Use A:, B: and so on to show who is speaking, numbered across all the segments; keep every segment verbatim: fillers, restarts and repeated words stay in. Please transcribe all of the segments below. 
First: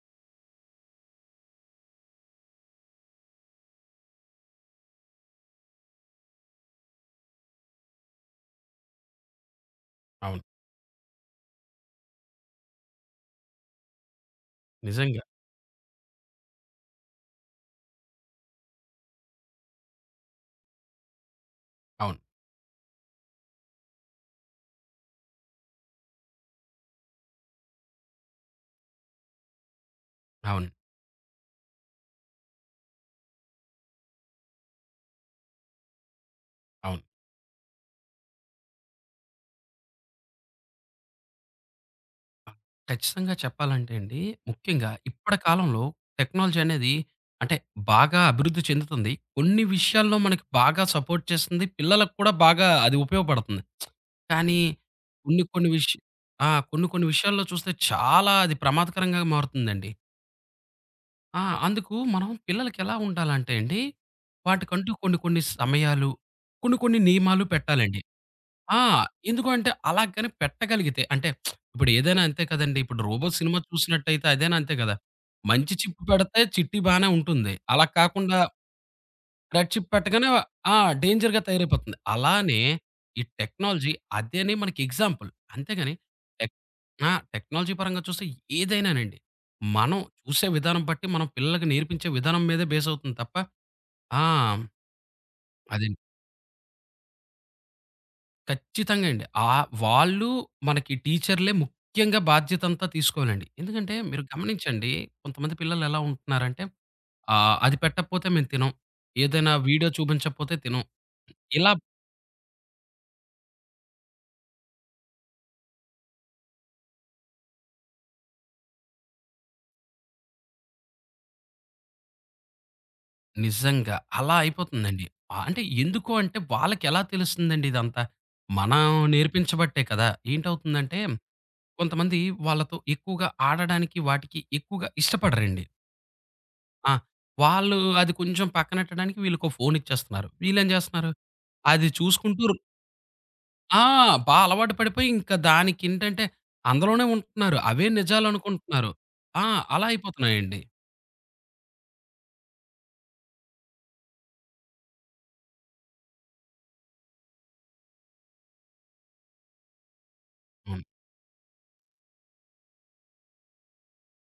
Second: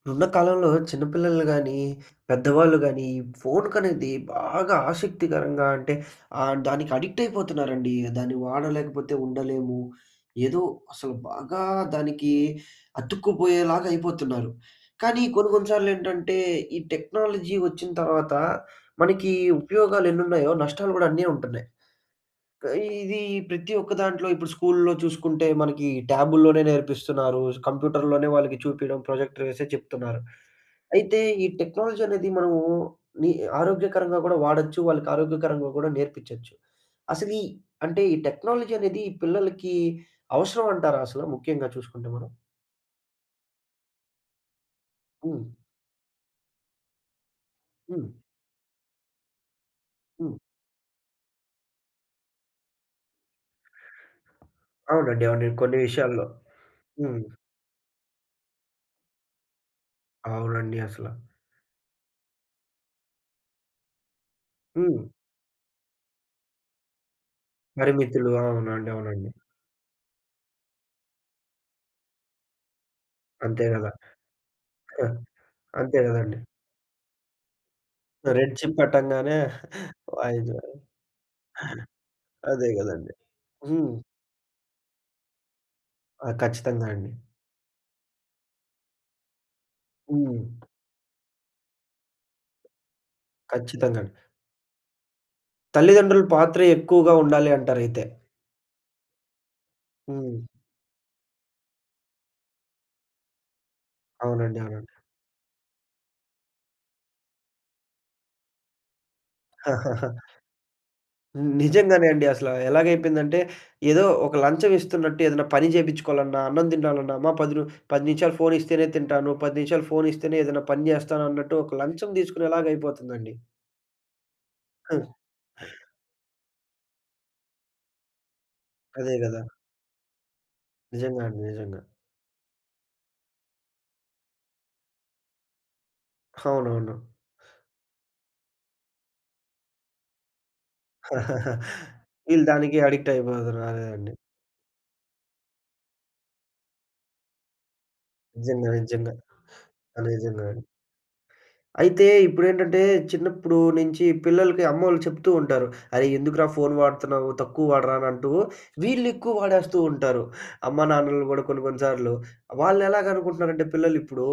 A: ఇప్పుడున్న కాలంలో చిన్న పిల్లలు గానీ, పెద్దవాళ్ళు గానీ, ఈ ఫోనుకనేది బాగా ఆసక్తికరంగా అంటే ఆహ్, దానికి అడిక్ట్ అయిపోతున్నారండి. దాన్ని వాడలేకపోతే ఉండలేము.
B: అవును.
A: ఏదో అసలు బాగా దానికి అతుక్కుపోయేలాగా అయిపోతున్నారు.
B: నిజంగా.
A: కానీ కొన్ని కొన్ని సార్లేంటంటే, ఈ టెక్నాలజీ వచ్చిన తర్వాత మనకి ఉపయోగాలు ఎన్నున్నాయో నష్టాలు గూడా అన్నే ఉంటున్నాయి.
B: అవును.
A: క ఇది ప్రతి ఒక్క దాంట్లో ఇప్పుడు స్కూలులో చూసుకుంటే మనకి ట్యాబుల్లోనే నేర్పిస్తున్నారు. కంప్యూటర్‌లోనే వాళ్ళకి చూపియడం, ప్రొజెక్టర్ వేసే చెప్తున్నారు.
B: అవును.
A: అయితే ఈ టెక్నాలజీ అనేది మనము ని ఆరోగ్యకరంగా కూడా వాడొచ్చు. వాళ్ళకి ఆరోగ్యకరంగా కూడా నేర్పించొచ్చు.
B: అవును.
A: అసలు ఈ అంటే ఈ టెక్నాలజీ అనేది ఈ పిల్లలకి అవసరం అంటారా అసలు ముఖ్యంగా చూసుకుంటే మనం?
B: ఆహ్, ఖచ్చితంగా చెప్పాలంటే అండి, ముఖ్యంగా ఇప్పటి
A: హ్మ్.
B: కాలంలో టెక్నాలజీ అనేది అంటే
A: హ్మ్.
B: బాగా అభివృద్ధి చెందుతుంది. కొన్ని విషయాల్లో
A: హ్మ్.
B: మనకి బాగా సపోర్ట్ చేస్తుంది. పిల్లలకు కూడా బాగా అది ఉపయోగపడుతుంది. కానీ
A: అవునండి.
B: కొన్ని
A: అవునండి.
B: కొన్ని
A: కొన్ని
B: విష
A: విషయాల్లో.
B: ఆ! కొన్ని కొన్ని
A: హ్మ్.
B: విషయాల్లో చూస్తే చాలా అది ప్రమాదకరంగా మారుతుందండి.
A: అవునండి అసల.
B: ఆ! అందుకు మనం పిల్లలకి ఎలా ఉండాలంటే అండి, వాటికంటూ
A: హ్మ్.
B: కొన్ని కొన్ని సమయాలు, కొన్ని కొన్ని నియమాలు పెట్టాలండి.
A: పరిమితులు.
B: ఆ!
A: అవునండి. అవునండి.
B: ఎందుకు అంటే అలాగని పెట్టగలిగితే అంటే ఇప్పుడు ఏదైనా అంతే కదండీ. ఇప్పుడు 'రోబో' సినిమా
A: అంతే గదా!
B: చూసినట్టయితే అదైనా అంతే కదా! మంచి
A: అంతే
B: చిప్
A: గదండీ.
B: పెడితే చిట్టి బానే ఉంటుంది. అలా కాకుండా
A: రెడ్ చిప్ పెట్టంగానే
B: రెడ్ చిప్ పెట్టగానే
A: వాయిదా
B: ఆ! డేంజర్‌గా తయారైపోతుంది. అలానే
A: అదే గదండీ.
B: ఈ టెక్నాలజీ
A: హ్మ్.
B: అదేని మనకి ఎగ్జాంపుల్. అంతేగాని
A: ఆ!
B: టెక్
A: ఖచ్చితంగా అండి.
B: ఆ! టెక్నాలజీ పరంగా చూస్తే ఏదైనానండి. మనం
A: హ్మ్.
B: చూసే విధానం బట్టి మనం పిల్లలకి నేర్పించే విధానం మీదే బేస్ అవుతుంది తప్ప
A: ఖచ్చితంగా అండి.
B: ఆ! అదే.
A: తల్లిదండ్రుల పాత్ర ఎక్కువగా ఉండాలి అంటారైతే.
B: ఖచ్చితంగా అండి. ఆహ్, వాళ్ళు
A: హ్మ్.
B: మనకి టీచర్‌లే ముఖ్యంగా బాధ్యతంతా తీసుకోవాలండి. ఎందుకంటే మీరు
A: అవునండి. అవునండి.
B: గమనించండి కొంతమంది పిల్లలు ఎలా ఉంటున్నారంటే ఆహ్, అది పెట్టకపోతే మేము తినం. ఏదైనా వీడియో చూపించకపోతే తినం. ఇలా
A: నిజంగానే అండి. అసల ఎలాగైపోయిందంటే, ఏదో ఒక లంచం ఇస్తున్నట్టు ఏదైనా పని చేపించుకోవాలన్నా, అన్నం తినాలన్నా, అమ్మ 10 ను పది నిమిషాలు ఫోను ఇస్తేనే తింటాను. పది నిమిషాలు ఫోను ఇస్తేనే ఏదైనా పని జేస్తాను అన్నట్టు ఒక లంచం తీసుకునేలాగా అయిపోతుందండి.
B: నిజంగా అలా అయిపోతుందండి. ఆహ్, అంటే ఎందుకు అంటే వాళ్ళకి ఎలా తెలుస్తుందండి ఇదంతా? మనం
A: అదే గదా!
B: నేర్పించబట్టే కదా! ఏంటవుతుందంటే
A: నిజంగా అండి. నిజంగా.
B: కొంతమంది వాళ్ళతో ఎక్కువగా ఆడడానికి వాటికి ఎక్కువగా ఇష్టపడరండి. ఆ!
A: అవునవును.
B: వాళ్ళు అది కొంచెం పక్కనెట్టడానికి వీళ్ళకో ఫోన్ ఇచ్చేస్తున్నారు. వీళ్ళేం చేస్తున్నారు? అది చూసుకుంటూ
A: వీళ్ళు దానికి అడిక్ట్ అయిపోతున్నారు
B: ఆ!
A: అండి.
B: బా అలవాటు పడిపోయి ఇంకా దానికేంటంటే అందులోనే ఉంటున్నారు. అవే
A: నిజంగా.
B: నిజాలనుకుంటున్నారు.
A: నిజంగా.
B: ఆ! అలా
A: ఆ! నిజంగా
B: అయిపోతున్నాయండి.
A: అండి. అయితే ఇప్పుడేంటంటే చిన్నప్పుడు నుంచి పిల్లలకి అమ్మోళ్ళు చెప్తూ ఉంటారు. "అరే! ఎందుకురా ఫోను వాడుతున్నావు? తక్కువ వాడరా" అని అంటూ వీళ్ళు ఎక్కువ వాడేస్తూ ఉంటారు.
B: అవును.
A: అమ్మా, నాన్నలు గూడా కొన్ని కొన్ని సార్లు. వాళ్ళెలాగనుకుంటున్నారంటే పిల్లలిప్పుడు,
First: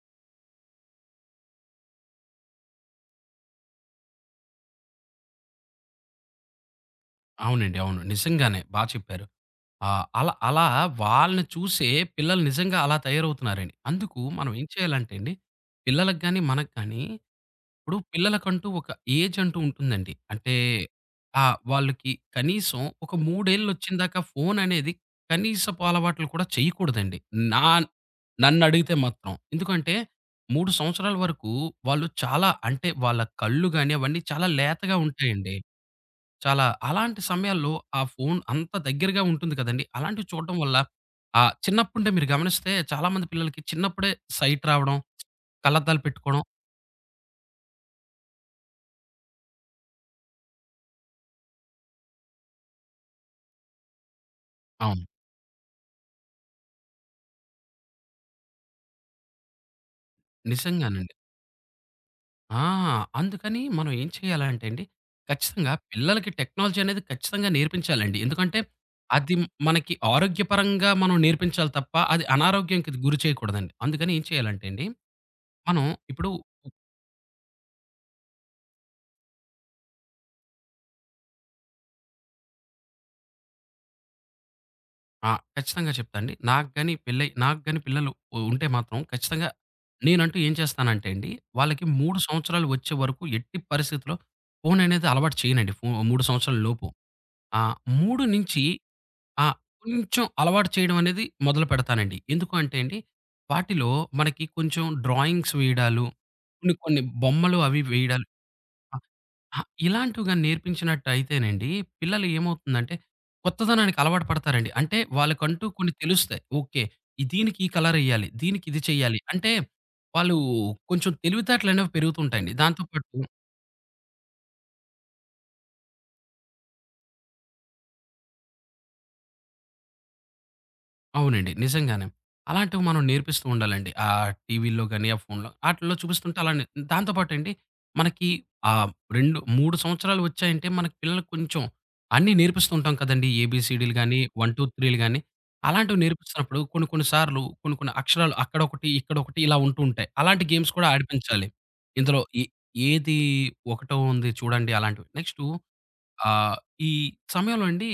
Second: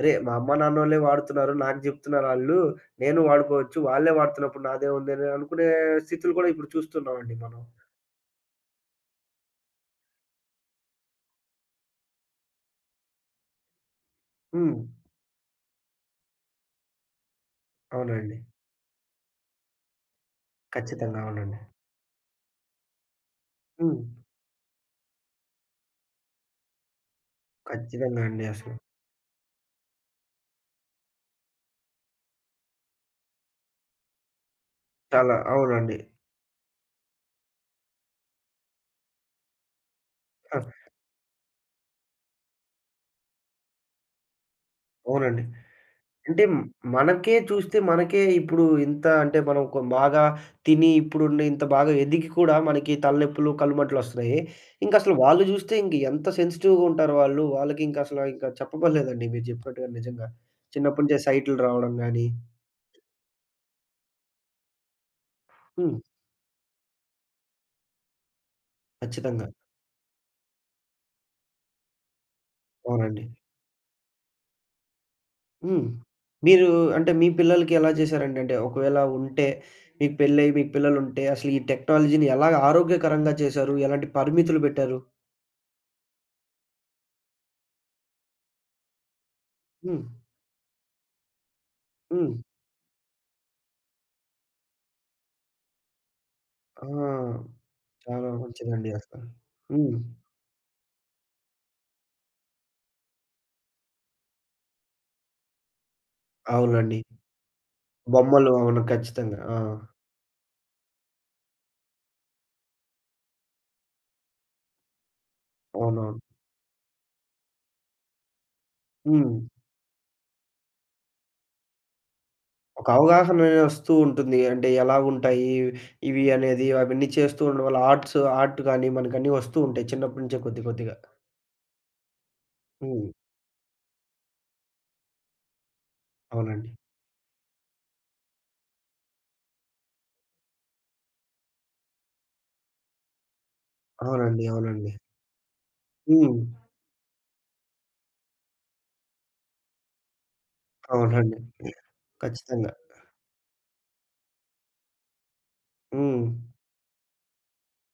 A: "అరే! మా అమ్మ నాన్నోళ్ళే వాడుతున్నారు. నాకు జెప్తున్నారాళ్ళు. నేను వాడుకోవచ్చు. వాళ్ళే వాడుతున్నప్పుడు నాదేముంది" అని అనుకునే స్థితులు గూడా ఇప్పుడు చూస్తున్నామండి మనం.
B: అవునండి. అవును. నిజంగానే బా చెప్పారు. ఆహ్, అలా అలా వాళ్ళని చూసే పిల్లలు నిజంగా అలా తయారవుతున్నారండి. అందుకు మనం ఏం
A: హ్మ్.
B: చేయాలంటే అండి, పిల్లలకి గాని, మనకు గాని ఇప్పుడు
A: అవునండి.
B: పిల్లలకంటూ ఒక ఏజ్ అంటూ ఉంటుందండి. అంటే
A: ఖచ్చితంగా.
B: ఆహ్,
A: అవునండి.
B: వాళ్ళకి కనీసం ఒక
A: హ్మ్.
B: మూడేళ్లొచ్చిందాకా ఫోను అనేది కనీసపు అలవాట్లు కూడా చేయకూడదండి. నా
A: ఖచ్చితంగా అండి అసలు.
B: నన్నడిగితే మాత్రం. ఎందుకంటే మూడు సంవత్సరాల వరకు వాళ్ళు చాలా అంటే వాళ్ళ కళ్ళు గాని అవన్నీ చాలా లేతగా
A: చాలా
B: ఉంటాయండి.
A: అవునండి.
B: చాలా అలాంటి సమయాల్లో ఆ ఫోను అంత దగ్గరగా ఉంటుంది కదండీ. అలాంటివి చూడడం
A: ఆ!
B: వల్ల ఆహ్, చిన్నప్పుండే మీరు గమనిస్తే చాలామంది పిల్లలకి చిన్నప్పుడే సైట్ రావడం,
A: అవునండి.
B: కళ్ళద్దాలు పెట్టుకోవడం
A: అంటే మనకే చూస్తే మనకే ఇప్పుడు ఇంత అంటే మనం కొ బాగా తిని ఇప్పుడున్న ఇంత బాగా ఎదిగి కూడా మనకి తలనొప్పులు, కళ్ళుమంటలొస్తున్నాయి.
B: అవును.
A: ఇంకసలు వాళ్ళు జూస్తే ఇంక ఎంత సెన్సిటివ్‌గా ఉంటారు వాళ్ళు. వాళ్ళకి ఇంక అసల ఇంక చెప్పబడలేదండి మీరు జెప్పినట్టుగా నిజంగా. చిన్నప్పటి
B: నిజంగానండి.
A: నుంచే సైటులు రావడం గానీ
B: ఆ! అందుకని మనం ఏం చేయాలంటే అండి, ఖచ్చితంగా
A: హ్మ్.
B: పిల్లలకి టెక్నాలజీ అనేది ఖచ్చితంగా నేర్పించాలండి. ఎందుకంటే, అది
A: ఖచ్చితంగా.
B: మనకి ఆరోగ్యపరంగా మనం నేర్పించాలి తప్ప, అది అనారోగ్యంకి గురి
A: అవునండి.
B: చేయకూడదండి. అందుకని ఏం చేయాలంటే అండి, మనం
A: హ్మ్.
B: ఇప్పుడు
A: మీరు అంటే మీ పిల్లలకి ఎలా చేశారండి? అంటే ఒకవేళ ఉంటే మీకు పెళ్ళయి మీకు పిల్లలుంటే అసలు ఈ టెక్నాలజీని ఎలా ఆరోగ్యకరంగా చేశారు? ఎలాంటి పరిమితులు పెట్టారు?
B: ఆ! ఖచ్చితంగా చెప్తా అండి. నాకు గాని పెళ్ళై నాకు గాని పిల్లలు ఉంటే మాత్రం ఖచ్చితంగా
A: హ్మ్.
B: నేనంటూ ఏం చేస్తానంటే అండి, వాళ్ళకి మూడు
A: హ్మ్.
B: సంవత్సరాలు వచ్చే వరకు ఎట్టి పరిస్థితిలో ఫోన్ అనేది అలవాటు చేయనండి. ఫో మూడు సంవత్సరాల లోపు.
A: ఆ!
B: ఆ! మూడు
A: చాలా
B: నుంచి
A: మంచిదండి అసల.
B: ఆ!
A: హ్మ్.
B: కొంచెం అలవాటు చేయడం అనేది మొదలు పెడతానండి. ఎందుకు అంటే అండి, వాటిలో మనకి కొంచెం డ్రాయింగ్స్ వేయడాలు, కొన్ని
A: అవునండి.
B: కొన్ని బొమ్మలు అవి వేయడాలు
A: బొమ్మలు అవును.
B: ఆహ్,
A: ఖచ్చితంగా. ఆ!
B: ఆహ్, ఇలాంటివి గాని నేర్పించినట్టయితేనండి, పిల్లలు ఏమవుతుందంటే, కొత్తదనానికి అలవాటు పడతారండి. అంటే వాళ్ళకంటూ కొన్ని
A: అవునవును.
B: తెలుస్తాయి. ఓకే. ఈ దీనికి ఈ కలర్ ఎయ్యాలి. దీనికి ఇది చేయాలి.
A: హ్మ్.
B: అంటే, వాళ్ళు కొంచెం తెలివితేటలనేవి పెరుగుతుంటాయండి. దాంతో
A: ఒక
B: పాటు
A: అవగాహన అనేది వస్తూ ఉంటుంది. అంటే ఎలా ఉంటాయి ఇవి అనేది అవన్నీ చేస్తూ ఉండడం వల్ల ఆర్ట్స్, ఆర్ట్ గాని మనకన్నీ వస్తూ ఉంటాయి చిన్నప్పటి నుంచే కొద్ది కొద్దిగా.
B: అవునండి. నిజంగానే. అలాంటివి మనం
A: హ్మ్.
B: నేర్పిస్తూ ఉండాలండి. ఆ టీవీల్లో గాని, ఆ ఫోన్‌లో ఆటిల్లో చూపిస్తుంటే అలానే
A: అవునండి.
B: దాంతో పాటండి మనకి ఆహ్, రెండు, మూడు సంవత్సరాలు వచ్చాయంటే మనకి పిల్లలకి కొంచెం అన్నీ నేర్పిస్తూ ఉంటాం కదండీ! ఏబీసీడీలు గాని, ఒకటి,
A: అవునండి.
B: రెండు,
A: అవునండి.
B: 3లు గాని అలాంటివి
A: హ్మ్.
B: నేర్పిస్తున్నప్పుడు కొన్ని కొన్ని సార్లు కొన్ని కొన్ని అక్షరాలు అక్కడొకటి, ఇక్కడొకటి ఇలా ఉంటూ ఉంటాయి. అలాంటి గేమ్స్ కూడా
A: అవునండి.
B: ఆడిపించాలి. ఇందులో ఏ
A: ఖచ్చితంగా.
B: ఏది ఒకటో ఉంది చూడండి అలాంటివి. నెక్స్టు
A: హ్మ్.
B: ఆహ్, ఈ సమయంలో అండి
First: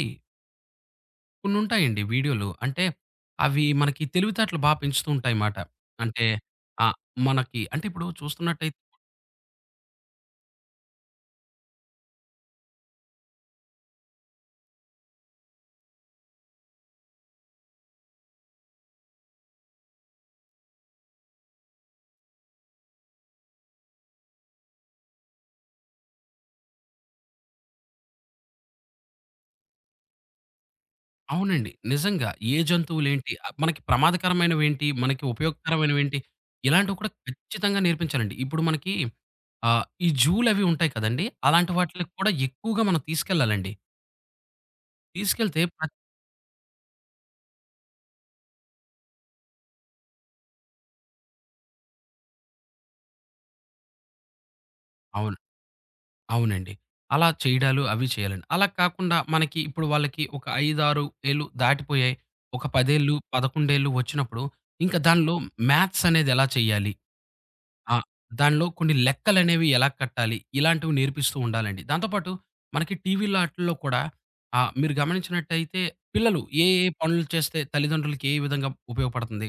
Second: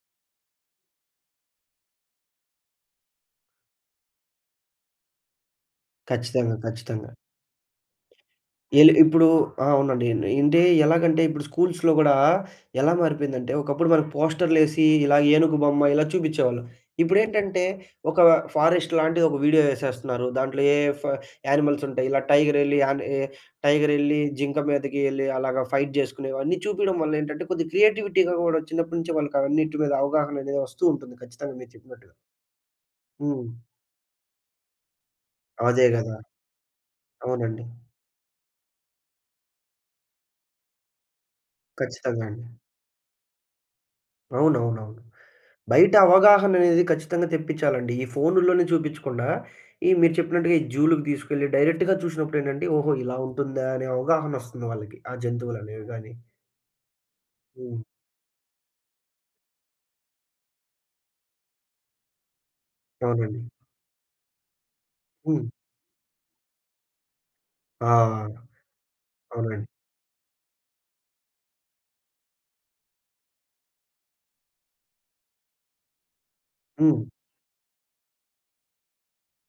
B: కొన్నుంటాయండి వీడియోలు. అంటే అవి మనకి తెలివితేటలు బా పెంచుతూ ఉంటాయిమాట. అంటే
A: ఖచ్చితంగా.
B: ఆహ్,
A: ఖచ్చితంగా.
B: మనకి అంటే ఇప్పుడు చూస్తున్నట్టయి
A: ఎల్ ఇప్పుడు ఆ! అవునండి. అంటే ఎలాగంటే ఇప్పుడు స్కూల్స్‌లో గూడా ఎలా మారిపోయిందంటే ఒకప్పుడు మనకు పోస్టర్‌లేసి ఇలా ఏనుగు బొమ్మ ఇలా చూపిచ్చేవాళ్ళు. ఇప్పుడేంటంటే ఒక ఫారెస్ట్ లాంటిది ఒక వీడియో యేసేస్తున్నారు. దాంట్లో ఏ ఫ యానిమల్స్ ఉంటాయి. ఇలా టైగర్ ఎళ్లి యాన్ ఏ టైగర్ ఎళ్లి జింక మీదకి ఎళ్లి అలాగా ఫైట్ జేసుకునేవి అన్నీ చూపియడం వల్ల ఏంటంటే కొద్దిగా క్రియేటివిటీ‌గా గూడా చిన్నప్పటి నుంచే వాళ్ళకి అవన్నిటి మీద అవగాహన అనేది వస్తూ ఉంటుంది. ఖచ్చితంగా
B: అవునండి.
A: మీరు చెప్పినట్టుగా.
B: నిజంగా ఏ జంతువులేంటి,
A: హ్మ్.
B: ఆహ్, మనకి ప్రమాదకరమైనవేంటి, మనకి
A: అదే గదా!
B: ఉపయోగకరమైనవేంటి, ఇలాంటివి కూడా
A: అవునండి.
B: ఖచ్చితంగా నేర్పించాలండి. ఇప్పుడు మనకి ఆహ్, ఈ జూలవి ఉంటాయి కదండీ! అలాంటి వాటిలకి
A: ఖచ్చితంగా
B: కూడా
A: అండి.
B: ఎక్కువగా మనం తీసుకెళ్ళాలండి.
A: అవునవునవును.
B: తీసుకెళ్తే ప్ర
A: బయట అవగాహననేది ఖచ్చితంగా తెప్పించాలండి. ఈ ఫోనుల్లోనే చూపించకుండా, ఈ మీరు చెప్పినట్టుగా ఈ జూ‌లుకి తీసుకెళ్ళి డైరెక్ట్‌గా చూసినప్పుడేంటంటే, ఓహో! ఇలా ఉంటుందా అనే అవగాహనొస్తుంది వాళ్ళకి. ఆ
B: అవును.
A: జంతువులనేవి గాని.
B: అవునండి. అలా
A: హ్మ్.
B: చేయడాలు అవి చేయాలండి. అలా కాకుండా మనకి ఇప్పుడు వాళ్ళకి ఒక ఐదు, ఆరు ఏళ్ళు దాటిపోయాయి. ఒక పది ఏళ్ళు,
A: అవునండి.
B: పదకొండు ఏళ్ళు వచ్చినప్పుడు ఇంకా దానిలో
A: హ్మ్.
B: మ్యాథ్స్ అనేది ఎలా చేయాలి? ఆ!
A: ఆ!
B: దానిలో కొన్ని లెక్కలనేవి
A: అవునండి.
B: ఎలా కట్టాలి? ఇలాంటివి నేర్పిస్తూ ఉండాలండి. దాంతో పాటు మనకి టీవీలో ఆటిల్లో కూడా ఆహ్, మీరు గమనించినట్టయితే పిల్లలు ఏ ఏ
A: హ్మ్.
B: పనులు చేస్తే తల్లిదండ్రులకి ఏ విధంగా ఉపయోగపడుతుంది?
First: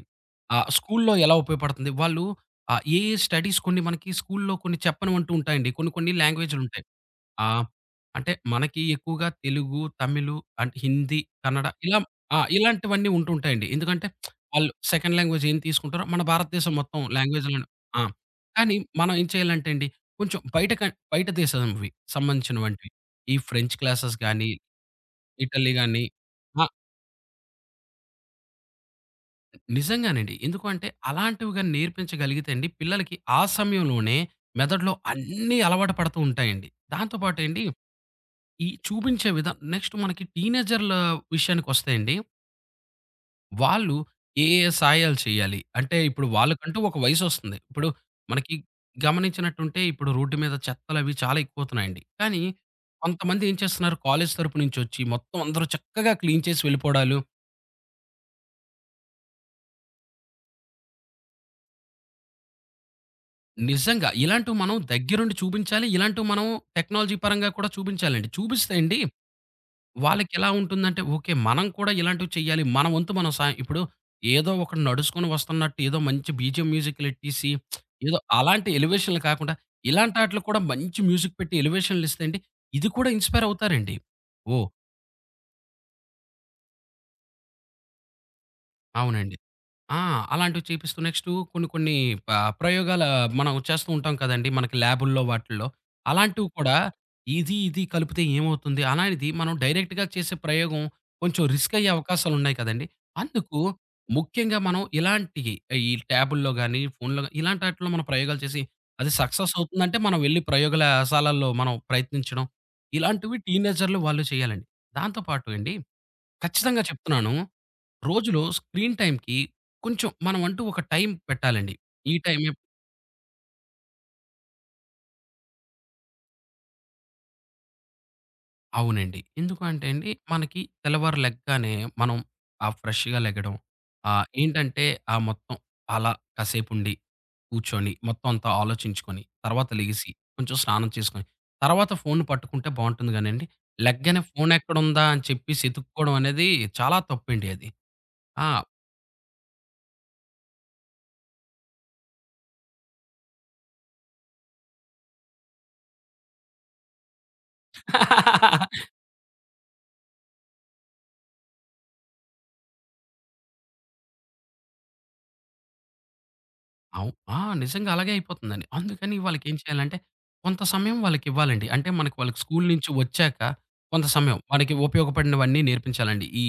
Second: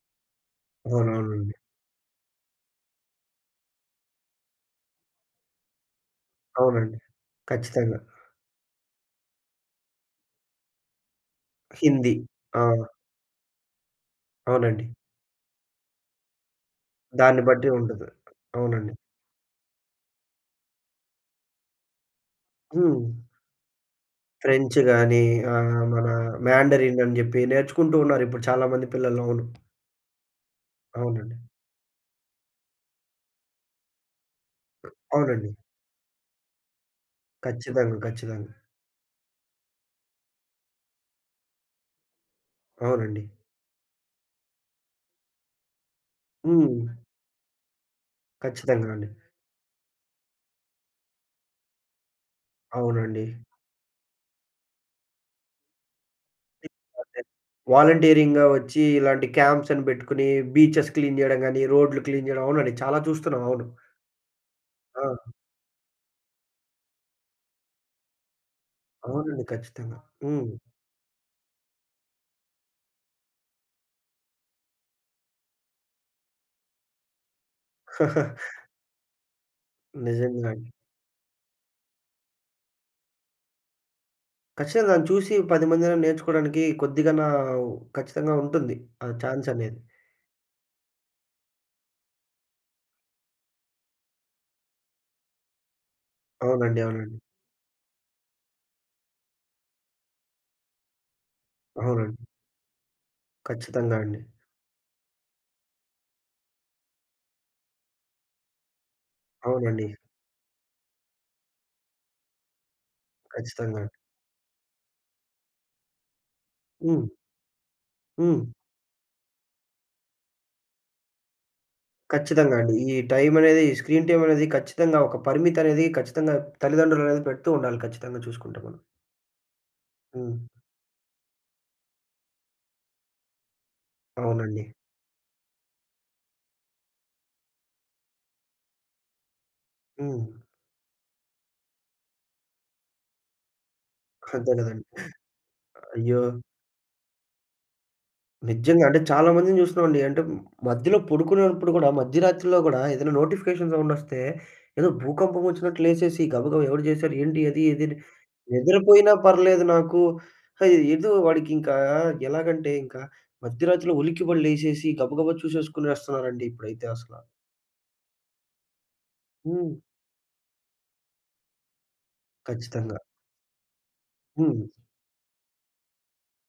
B: ఆహ్, స్కూల్లో ఎలా
A: అవునవునండి.
B: ఉపయోగపడుతుంది? వాళ్ళు ఆహ్, ఏ ఏ స్టడీస్ కొన్ని మనకి స్కూల్లో కొన్ని చెప్పనివంటూ ఉంటాయండి. కొన్ని కొన్ని లాంగ్వేజ్‌లుంటాయి.
A: అవునండి.
B: ఆ!
A: ఖచ్చితంగా.
B: అంటే మనకి ఎక్కువగా తెలుగు, తమిళు అంటే హిందీ, కన్నడ ఇలా
A: హిందీ.
B: ఆ!
A: ఆ!
B: ఇలాంటివన్నీ ఉంటుంటాయండి. ఎందుకంటే ఆళ్ళు
A: అవునండి.
B: సెకండ్ లాంగ్వేజ్ ఏం తీసుకుంటారో మన భారతదేశం మొత్తం
A: దాన్ని
B: లాంగ్వేజ్‌లోనే
A: బట్టి
B: ఆ!
A: ఉండదు.
B: కానీ
A: అవునండి.
B: మనం ఏం చేయాలంటే అండి కొంచెం బయట క బయట దేశంవి సంబంధించినవంటివి
A: హ్మ్.
B: ఈ ఫ్రెంచ్ క్లాసెస్ గాని,
A: ఫ్రెంచ్ గాని
B: ఇటలీ
A: ఆహ్,
B: గాని
A: మన
B: ఆ!
A: మ్యాండరిన్ అని జెప్పి నేర్చుకుంటూ ఉన్నారిప్పుడు చాలా మంది పిల్లలు. అవును.
B: నిజంగానండి. ఎందుకు అంటే
A: అవునండి.
B: అలాంటివి గాని నేర్పించగలిగితే అండి పిల్లలకి ఆ సమయంలోనే మెదడులో
A: అవునండి.
B: అన్నీ అలవాటు పడుతూ ఉంటాయండి. దాంతో పాటు అండి
A: ఖచ్చితంగా. ఖచ్చితంగా.
B: ఈ చూపించే విధానం నెక్స్ట్ మనకి టీనేజర్ల విషయానికొస్తే అండి,
A: అవునండి.
B: వాళ్ళు ఏ, ఏ సాయాలు చేయాలి? అంటే ఇప్పుడు
A: హ్మ్.
B: వాళ్ళకంటూ ఒక వయసొస్తుంది. ఇప్పుడు మనకి
A: ఖచ్చితంగా అండి.
B: గమనించినట్టుంటే ఇప్పుడు రోడ్డు మీద చెత్తలవి చాలా ఎక్కువవుతున్నాయండి. కానీ
A: అవునండి.
B: కొంతమంది ఏం చేస్తున్నారు కాలేజీ తరపు నుంచొచ్చి మొత్తం అందరూ చక్కగా క్లీన్ చేసి వెళ్ళిపోవడాలు.
A: అంటే వాలంటీరింగ్‌గా వచ్చి ఇలాంటి క్యాంప్స్ అని పెట్టుకొని బీచెస్ క్లీన్ జేయడం గాని, రోడ్లు క్లీన్ జేయడం అవునండి. చాలా చూస్తున్నాం. అవును.
B: నిజంగా ఇలాంటివి మనం
A: ఆ!
B: దగ్గరుండి చూపించాలి. ఇలాంటివి మనం టెక్నాలజీ పరంగా కూడా చూపించాలండి. చూపిస్తే అండి
A: అవునండి. ఖచ్చితంగా. హ్మ్.
B: వాళ్ళకెలా ఉంటుందంటే, ఓకే. మనం కూడా ఇలాంటివి చెయ్యాలి. మన వంతు మనం సాయం ఇప్పుడు ఏదో ఒకడు నడుసుకొని వస్తున్నట్టు ఏదో మంచి బీజీఎం మ్యూజిక్‌లెట్టేసి ఏదో అలాంటి ఎలివేషన్‌లు కాకుండా, ఇలాంటాటిలికి
A: నిజంగా
B: కూడా
A: అండి.
B: మంచి మ్యూజిక్ పెట్టి ఎలివేషన్‌లిస్తే అండి, ఇది కూడా ఇన్‌స్పైర్ అవుతారండి. ఓహ్!
A: ఖచ్చితంగా దాన్ని చూసి పది మందైనా నేర్చుకోవడానికి కొద్దిగన్నా ఖచ్చితంగా ఉంటుంది. ఆ
B: అవునండి.
A: ఛాన్స్ అనేది.
B: ఆ! అలాంటివి చేపిస్తూ నెక్స్టు కొన్ని కొన్ని ప ప్రయోగాల మనం చేస్తూ ఉంటాం కదండీ! మనకి ల్యాబుల్లో వాటిల్లో. అలాంటివి కూడా
A: అవునండి. అవునండి.
B: ఇది, ఇది కలిపితే ఏమవుతుంది? అలాంటిది మనం డైరెక్ట్‌గా చేసే ప్రయోగం కొంచెం రిస్క్ అయ్యే
A: అవునండి.
B: అవకాశాలున్నాయి కదండీ! అందుకు
A: ఖచ్చితంగా అండి.
B: ముఖ్యంగా మనం ఇలాంటియి ఈ ట్యాబుల్లో గాని, ఫోన్‌లో గాని ఇలాంటి ఆటిల్లో మనం ప్రయోగాలు చేసి అది సక్సెస్
A: అవునండి.
B: అవుతుందంటే మనం వెళ్లి ప్రయోగశాలల్లో మనం ప్రయత్నించడం. ఇలాంటివి
A: ఖచ్చితంగా అండి.
B: టీనేజర్‌లు వాళ్ళు చేయాలండి. దాంతో పాటు అండి ఖచ్చితంగా
A: హ్మ్.
B: చెప్తున్నాను
A: హ్మ్.
B: రోజులో స్క్రీన్ టైమ్‌కి కొంచెం మనం అంటూ ఒక టైం పెట్టాలండి. ఈ టైమే
A: ఖచ్చితంగా అండి. ఈ టైమనేది స్క్రీన్ టైమనేది ఖచ్చితంగా ఒక పరిమితనేది ఖచ్చితంగా తల్లిదండ్రులనేది పెడుతూ ఉండాలి ఖచ్చితంగా చూసుకుంటే మనం.
B: అవునండి. ఎందుకు అంటే అండి,
A: హ్మ్.
B: మనకి తెల్లవారు లెగ్గానే మనం ఆ ఫ్రెష్‌గా లెగడం, ఆహ్,
A: అవునండి.
B: ఏంటంటే ఆ మొత్తం అలా కాసేపుండి, కూర్చొని, మొత్తం అంతా ఆలోచించుకొని, తర్వాత లెగిసి,
A: హ్మ్.
B: కొంచెం స్నానం చేసుకొని, తర్వాత ఫోన్‌ని పట్టుకుంటే బావుంటుంది గానండి, లెగ్గానే
A: అంతే
B: ఫోనెక్కడుందా
A: గదండీ.
B: అని చెప్పేసి ఎతుక్కోవడం
A: అయ్యో!
B: అనేది చాలా తప్పండి అది. ఆ!
A: నిజంగా అంటే చాలా మందిని జూస్తున్నామండి. అంటే మధ్యలో పడుకునేప్పుడు గూడా మధ్యరాత్రిలో గూడా ఏదైనా నోటిఫికేషన్ సౌండొస్తే ఏదో భూకంపం ఒచ్చినట్టు లేసేసి గబగబా ఎవరు జేశారు? ఏంటి అది ఇది అని నిద్రపోయినా పర్లేదు నాకు. ఆహ్, ఏదో వాడికింకా ఎలాగంటే ఇంకా మధ్యరాత్రిలో ఉలిక్కిపడి లేసేసి గబగబా చూసేసుకునేస్తున్నారండి ఇప్పుడైతే
B: అవు
A: అసల.
B: ఆ! నిజంగా అలాగే అయిపోతుందండి. అందుకని వాళ్ళకేం
A: హ్మ్.
B: చేయాలంటే, కొంత సమయం వాళ్ళకివ్వాలండి. అంటే మనకు వాళ్ళకి స్కూలు నుంచి
A: ఖచ్చితంగా.
B: వచ్చాక, కొంత సమయం
A: హ్మ్.
B: మనకి ఉపయోగపడినవన్నీ నేర్పించాలండి. ఈ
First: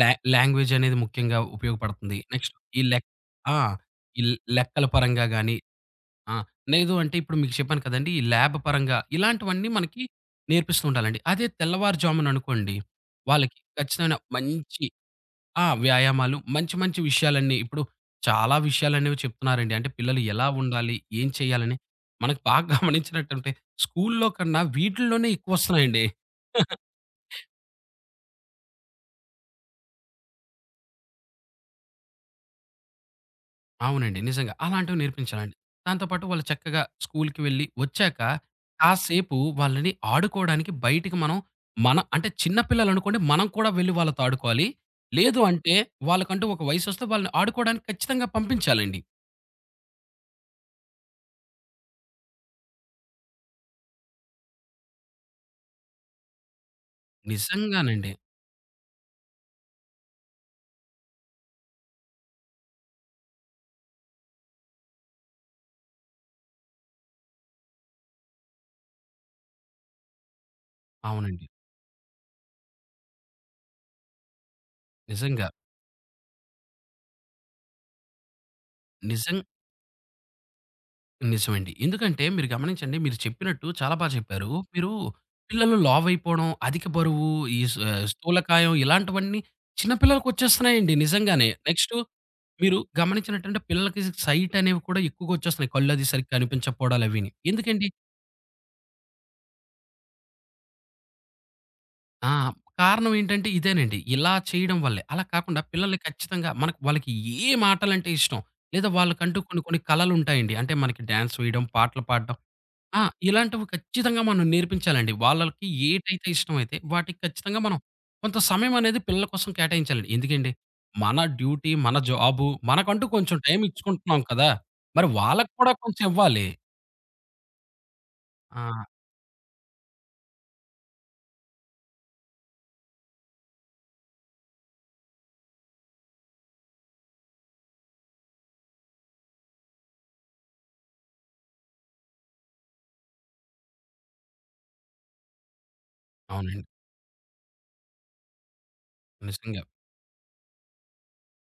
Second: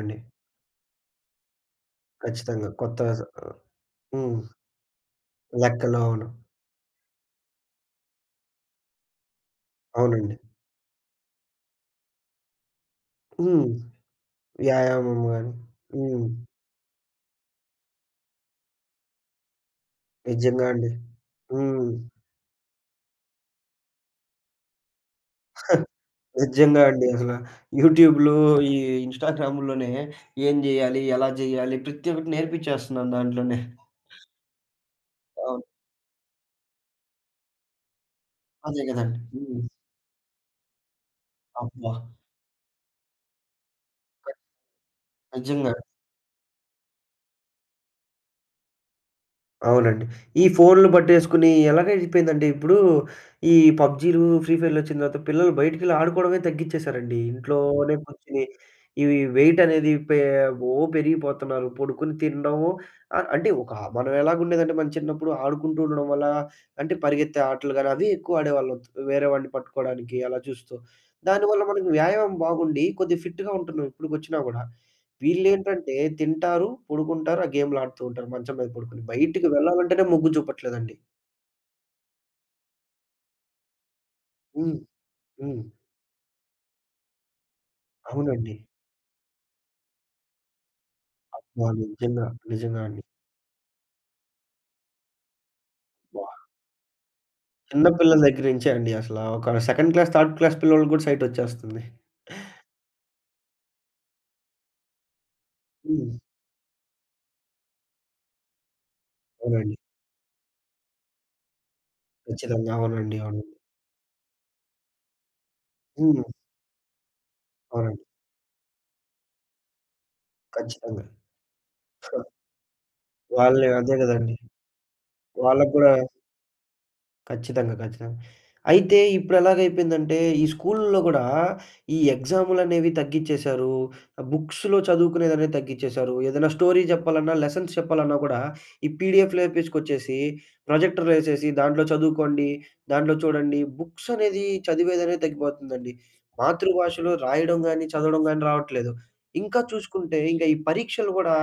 B: లా లాంగ్వేజ్ అనేది ముఖ్యంగా ఉపయోగపడుతుంది. నెక్స్ట్
A: ఖచ్చితంగా.
B: ఈ
A: కొత్త
B: లెక్
A: స
B: ఆ! ఈ
A: హ్మ్.
B: లెక్కల పరంగా గాని,
A: లెక్కలు. అవును.
B: ఆ! లేదు అంటే ఇప్పుడు మీకు చెప్పాను కదండీ! ఈ ల్యాబ్ పరంగా ఇలాంటివన్నీ మనకి
A: అవునండి.
B: నేర్పిస్తూ ఉండాలండి. అదే తెల్లవారుజామున అనుకోండి, వాళ్ళకి
A: హ్మ్.
B: ఖచ్చితమైన మంచి
A: వ్యాయామం గాని.
B: ఆ!
A: హ్మ్.
B: వ్యాయామాలు మంచి మంచి విషయాలన్నీ ఇప్పుడు చాలా విషయాలనేవి చెప్తున్నారండి. అంటే పిల్లలు ఎలా
A: నిజంగా అండి.
B: ఉండాలి? ఏం చేయాలని?
A: హ్మ్.
B: మనకు బాగా గమనించినట్టుంటే స్కూల్లో కన్నా వీటిల్లోనే ఎక్కువొస్తున్నాయండి.
A: నిజంగా అండి. అసల యూట్యూబ్‌లో, ఈ ఇన్‌స్టాగ్రామ్‌లోనే ఏం జేయాలి? ఎలా జేయాలి? ప్రతి ఒక్కటి నేర్పించేస్తున్నారు దాంట్లోనే.
B: అవునండి. నిజంగా. అలాంటివి నేర్పించాలండి.
A: అవును.
B: దాంతో పాటు వాళ్ళు చక్కగా స్కూల్‌కి వెళ్ళి వచ్చాక
A: అదే గదండీ.
B: కాసేపు
A: హ్మ్.
B: వాళ్ళని ఆడుకోవడానికి బయటికి మనం
A: అబ్బా!
B: మన అంటే చిన్న పిల్లలనుకోండి మనం కూడా వెళ్లి వాళ్ళతో ఆడుకోవాలి. లేదు అంటే
A: నిజంగా.
B: వాళ్ళకంటూ ఒక వయసొస్తే వాళ్ళని ఆడుకోవడానికి ఖచ్చితంగా పంపించాలండి.
A: అవునండి. ఈ ఫోన్‌లు పట్టేసుకొని ఎలాగైపోయిందంటే ఇప్పుడు ఈ పబ్‌జీలు, ఫ్రీ ఫైర్‌లొచ్చిన తర్వాత పిల్లలు బయటికెళ్ళి ఆడుకోవడమే తగ్గించేశారండి. ఇంట్లోనే
B: నిజంగానండి.
A: కూర్చొని ఇవి వెయిట్ అనేది పె ఓ పెరిగిపోతున్నారు. పడుకొని తినడము ఆహ్, అంటే ఒక మనం ఎలాగుండేదంటే మన చిన్నప్పుడు ఆడుకుంటూ ఉండడం వల్ల అంటే పరిగెత్తే ఆటలు గాని అవి ఎక్కువ ఆడేవాళ్ళం. వేరే వాడిని పట్టుకోవడానికి అలా చూస్తూ.
B: అవునండి.
A: దానివల్ల మనకి వ్యాయామం బాగుండి కొద్దిగా ఫిట్‌గా ఉంటున్నాం ఇప్పటికొచ్చినా గూడా.
B: నిజంగా.
A: వీళ్ళేంటంటే తింటారు, పడుకుంటారు, ఆ గేమ్‌లు ఆడుతూ ఉంటారు మంచం మీద పడుకొని.
B: నిజం
A: బయటికి వెళ్ళాలంటేనే మొగ్గు చూపట్లేదండి.
B: నిజమండి. ఎందుకంటే మీరు గమనించండి మీరు చెప్పినట్టు చాలా బా చెప్పారు.
A: హ్మ్.
B: మీరు
A: హ్మ్.
B: పిల్లలు లావైపోవడం, అధిక బరువు, ఈ స్ ఆహ్,
A: అవునండి.
B: స్థూలకాయం ఇలాంటివన్నీ చిన్న పిల్లలకొచ్చేస్తున్నాయండి నిజంగానే.
A: అబ్బా!
B: నెక్స్టు
A: నిజంగా.
B: మీరు
A: నిజంగా అండి.
B: గమనించినట్టంటే పిల్లలకి సైట్ అనేవి కూడా ఎక్కువగొచ్చేస్తున్నాయి. కళ్ళది
A: అబ్బా!
B: సరిగ్గా కనిపించకపోవడాలవిని. ఎందుకండి?
A: చిన్న పిల్లల దగ్గర నుంచే అండి అసల. ఒక సెకండ్ క్లాస్, థర్డ్ క్లాస్ పిల్లోళ్ళకి కూడా సైట్ వచ్చేస్తుంది.
B: ఆ! కారణం ఏంటంటే ఇదేనండి. ఇలా చేయడం వల్లే. అలా కాకుండా పిల్లల్ని
A: హ్మ్.
B: ఖచ్చితంగా మనకు వాళ్ళకి ఏం ఆటలంటే ఇష్టం లేదా వాళ్ళకంటూ కొన్ని
A: అవునండి.
B: కొన్ని కళలుంటాయండి. అంటే మనకి డాన్స్ వేయడం, పాటలు పాడడం
A: ఖచ్చితంగా.
B: ఆ!
A: అవునండి. అవునండి.
B: ఇలాంటివి ఖచ్చితంగా మనం నేర్పించాలండి. వాళ్ళకి
A: హ్మ్.
B: ఏటైతే ఇష్టమైతే వాటికి ఖచ్చితంగా మనం
A: అవునండి.
B: కొంత సమయం అనేది పిల్లల కోసం కేటాయించాలండి. ఎందుకండి
A: ఖచ్చితంగా.
B: మన డ్యూటీ, మన జాబు మనకంటూ కొంచెం టైం
A: వాళ్ళే అదే
B: ఇచ్చుకుంటున్నాం
A: గదండీ.
B: కదా! మరి వాళ్ళకి
A: వాళ్ళకి
B: కూడా
A: గూడా
B: కొంచెం ఇవ్వాలి.
A: ఖచ్చితంగా. ఖచ్చితంగా.
B: ఆ!
A: అయితే ఇప్పుడెలాగైపోయిందంటే, ఈ స్కూలుల్లో గూడా ఈ ఎగ్జాములనేవి తగ్గిచ్చేశారు. బుక్స్‌లో చదువుకునేదనేది తగ్గిచ్చేశారు. ఏదైనా స్టోరీ జెప్పాలన్నా, లెసన్స్ చెప్పాలన్నా గూడా ఈ పీడీఎఫ్‌లు ఏపిచ్చుకొచ్చేసి, ప్రొజెక్టర్‌లేసేసి దాంట్లో చదువుకోండి, దాంట్లో చూడండి. బుక్స్ అనేది చదివేదనేది తగ్గిపోతుందండి.
B: అవునండి.
A: మాతృభాషలో రాయడం గాని, చదవడం గాని రావట్లేదు.
B: నిజంగా.
A: ఇంకా చూసుకుంటే, ఇంక ఈ పరీక్షలు గూడా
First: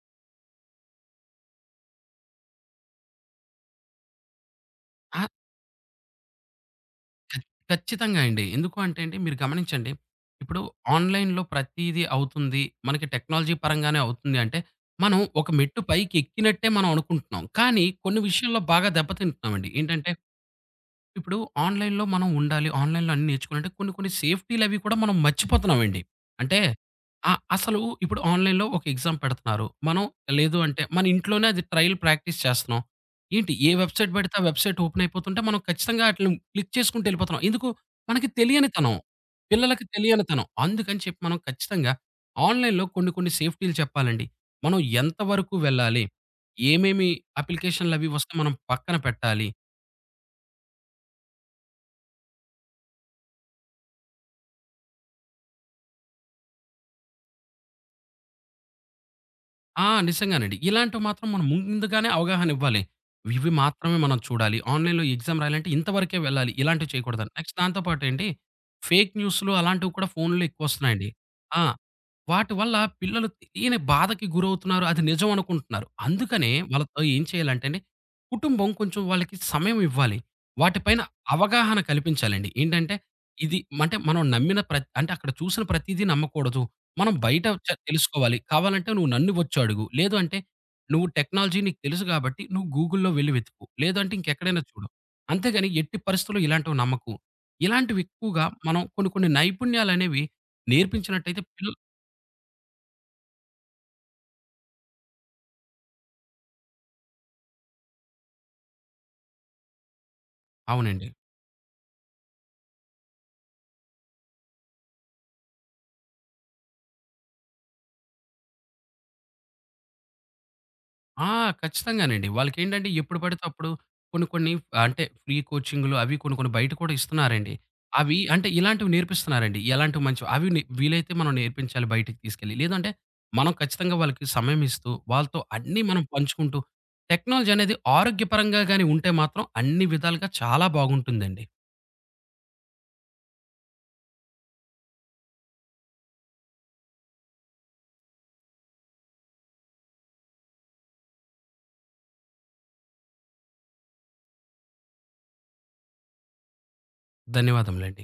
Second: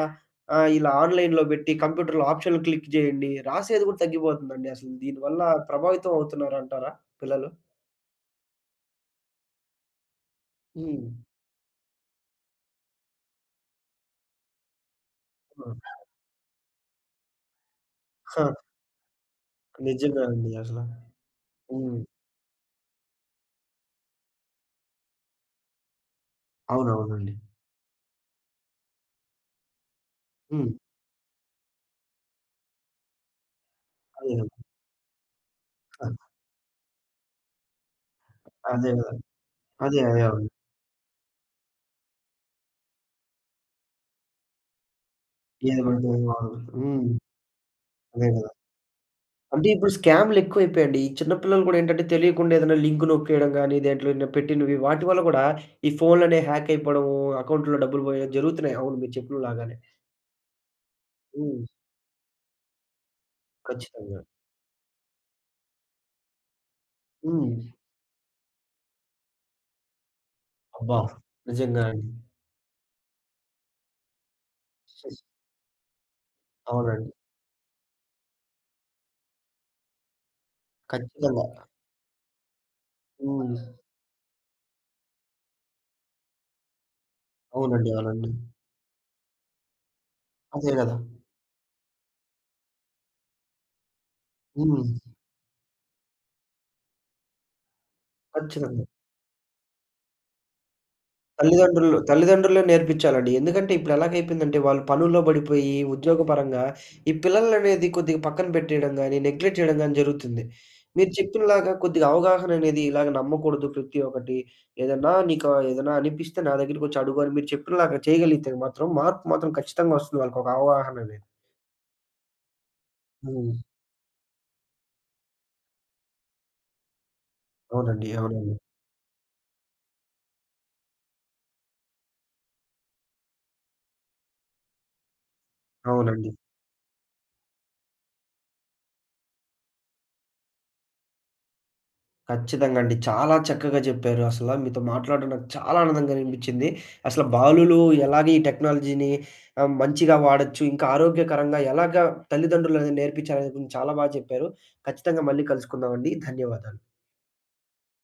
A: ఆ! ఇలా ఆన్‌లైన్‌లో బెట్టి కంప్యూటర్‌లో ఆప్షన్‌లు క్లిక్ జేయండి. రాసేది గూడా తగ్గిపోతుందండి అసలు.
B: ఆ!
A: దీనివల్ల ప్రభావితం అవుతున్నారంటారా
B: ఖ
A: పిల్లలు?
B: ఖచ్చితంగా అండి. ఎందుకు అంటే అండి మీరు గమనించండి. ఇప్పుడు
A: హ్మ్.
B: ఆన్‌లైన్‌లో ప్రతీదీ అవుతుంది. మనకి టెక్నాలజీ పరంగానే అవుతుంది అంటే మనం ఒక మెట్టు
A: హ్మ్.
B: పైకి ఎక్కినట్టే మనం అనుకుంటున్నాం. కానీ కొన్ని
A: హా!
B: విషయాల్లో బాగా దెబ్బతింటున్నామండి. ఏంటంటే
A: నిజమే అండి అసల.
B: ఇప్పుడు
A: హ్మ్.
B: ఆన్‌లైన్‌లో మనం ఉండాలి. ఆన్‌లైన్‌లో అన్నీ నేర్చుకోవాలంటే కొన్ని కొన్ని సేఫ్టీలవి కూడా మనం మర్చిపోతున్నామండి. అంటే
A: అవునవునండి.
B: ఆహ్, అసలు ఇప్పుడు ఆన్‌లైన్‌లో ఒక ఎగ్జామ్ పెడుతున్నారు. మనం లేదు
A: హ్మ్.
B: అంటే మన ఇంట్లోనే అది ట్రయల్ ప్రాక్టీస్ చేస్తున్నాం. ఏంటి ఏ వెబ్‌సైట్
A: అదే
B: పెడితే ఆ
A: గదా!
B: వెబ్‌సైట్ ఓపెన్ అయిపోతుంటే మనం ఖచ్చితంగా
A: ఆ!
B: ఆటిల్ని క్లిక్ చేసుకుంటూ ఎళ్ళిపోతున్నాం. ఎందుకు? మనకి
A: అదే
B: తెలియనితనం.
A: గదా!
B: పిల్లలకి
A: అదే. అదే.
B: తెలియనితనం.
A: అవును.
B: అందుకని చెప్పి మనం ఖచ్చితంగా ఆన్‌లైన్‌లో కొన్ని కొన్ని సేఫ్టీలు చెప్పాలండి. మనం ఎంత వరకు
A: ఏది
B: వెళ్ళాలి?
A: పడితే అది వాడడం. హ్మ్.
B: ఏమేమి అప్లికేషన్‌లవి
A: అదే
B: వస్తే
A: గదా!
B: మనం పక్కన పెట్టాలి?
A: అంటే ఇప్పుడు స్కామ్‌లెక్కువైపోయాయండి. ఈ చిన్న పిల్లలు గూడా ఏంటంటే తెలియకుండా ఏదైనా లింక్ నొక్కేయడం గానీ, దేంట్లోనైనా పెట్టినవి వాటి వల్ల గూడా ఈ ఫోన్‌లనే హ్యాక్ అయిపోవడము, అకౌంట్‌లో డబ్బులు బోయడం జరుగుతున్నాయి. అవును మీరు చెప్పినలాగానే.
B: ఆ! నిజంగానండి. ఇలాంటివి మాత్రం మనం
A: హ్మ్.
B: ముందుగానే అవగాహన ఇవ్వాలి. ఇవి మాత్రమే మనం
A: ఖచ్చితంగా.
B: చూడాలి. ఆన్‌లైన్‌లో ఎగ్జామ్ రాయాలంటే ఇంతవరకే వెళ్ళాలి. ఇలాంటివి చేయకూడదని.
A: హ్మ్.
B: నెక్స్ట్ దాంతో పాటేంటి ఫేక్ న్యూస్‌లు అలాంటివి కూడా ఫోన్‌లో
A: అబ్బా!
B: ఎక్కువొస్తున్నాయండి. ఆ!
A: నిజంగా అండి.
B: వాటి వల్ల పిల్లలు తెలియని బాధకి గురవుతున్నారు. అది నిజం అనుకుంటున్నారు. అందుకనే వాళ్ళతో
A: అవునండి.
B: ఏం చేయాలంటే అండి, కుటుంబం కొంచెం వాళ్ళకి సమయం ఇవ్వాలి. వాటిపైన
A: ఖచ్చితంగా.
B: అవగాహన కల్పించాలండి. ఏంటంటే ఇది
A: హ్మ్.
B: అంటే మనం నమ్మిన ప్రత్ అంటే అక్కడ చూసిన ప్రతీదీ నమ్మకూడదు. మనం బయట చ
A: అవునండి. అవునండి.
B: తెలుసుకోవాలి. కావాలంటే నువ్వు నన్ను వచ్చి అడుగు. లేదు అంటే
A: అదే గదా!
B: నువ్వు టెక్నాలజీ నీకు తెలుసు కాబట్టి నువ్వు గూగుల్‌లో వెళ్లి వెతుకు. లేదంటే ఇంకెక్కడైనా చూడు.
A: హ్మ్.
B: అంతేగాని ఎట్టి పరిస్థితుల్లో ఇలాంటివి నమ్మకు. ఇలాంటివి ఎక్కువగా మనం
A: ఖచ్చితంగా.
B: కొన్ని కొన్ని నైపుణ్యాలనేవి నేర్పించినట్టయితే పిల్లలు
A: తల్లిదండ్రులు తల్లిదండ్రులే నేర్పించాలండి. ఎందుకంటే ఇప్పుడు ఎలాగైపోయిందంటే వాళ్ళు పనుల్లో పడిపోయి ఉద్యోగపరంగా ఈ పిల్లలనేది కొద్దిగా పక్కన పెట్టేయడం గాని, నెగ్లెక్ట్ చేయడం గాని జరుగుతుంది.
B: అవునండి.
A: మీరు చెప్పినలాగా కొద్దిగా అవగాహన అనేది ఇలాగ నమ్మకూడదు ప్రతి ఒక్కటి. ఏదన్నా నీకు ఏదైనా అనిపిస్తే నా దగ్గరికొచ్చి అడుగు అని మీరు చెప్పినలాగా చేయగలిగితే మాత్రం మార్పు మాత్రం ఖచ్చితంగా వస్తుంది వాళ్ళకొక అవగాహన అనేది.
B: ఆ! ఖచ్చితంగానండి. వాళ్ళకేంటంటే ఎప్పుడు పడితే
A: హ్మ్.
B: అప్పుడు కొన్ని కొన్ని అంటే ఫ్రీ కోచింగ్‌లు అవి కొన్ని కొన్ని బయట కూడా ఇస్తున్నారండి.
A: అవునండి.
B: అవి అంటే
A: అవునండి.
B: ఇలాంటివి నేర్పిస్తున్నారండి. ఎలాంటివి మంచివి అవి నే వీలైతే మనం నేర్పించాలి బయటికి తీసుకెళ్ళి. లేదంటే మనం ఖచ్చితంగా వాళ్ళకి సమయం ఇస్తూ వాళ్ళతో అన్నీ మనం
A: అవునండి.
B: పంచుకుంటూ టెక్నాలజీ అనేది ఆరోగ్యపరంగా గాని ఉంటే మాత్రం అన్ని విధాలుగా చాలా బాగుంటుందండి.
A: ఖచ్చితంగా అండి. చాలా చక్కగా చెప్పారు. అసల మీతో మాట్లాడడం నాకు చాలా ఆనందంగా అనిపించింది. అసలు బాలులు ఎలాగే ఈ టెక్నాలజీని ఆహ్, మంచిగా వాడొచ్చు, ఇంకా ఆరోగ్యకరంగా ఎలాగా తల్లిదండ్రులనేది నేర్పించాలనే గురించి చాలా బాగా చెప్పారు. ఖచ్చితంగా మళ్ళీ కలుసుకుందామండి. ధన్యవాదాలు.
B: ధన్యవాదములండి.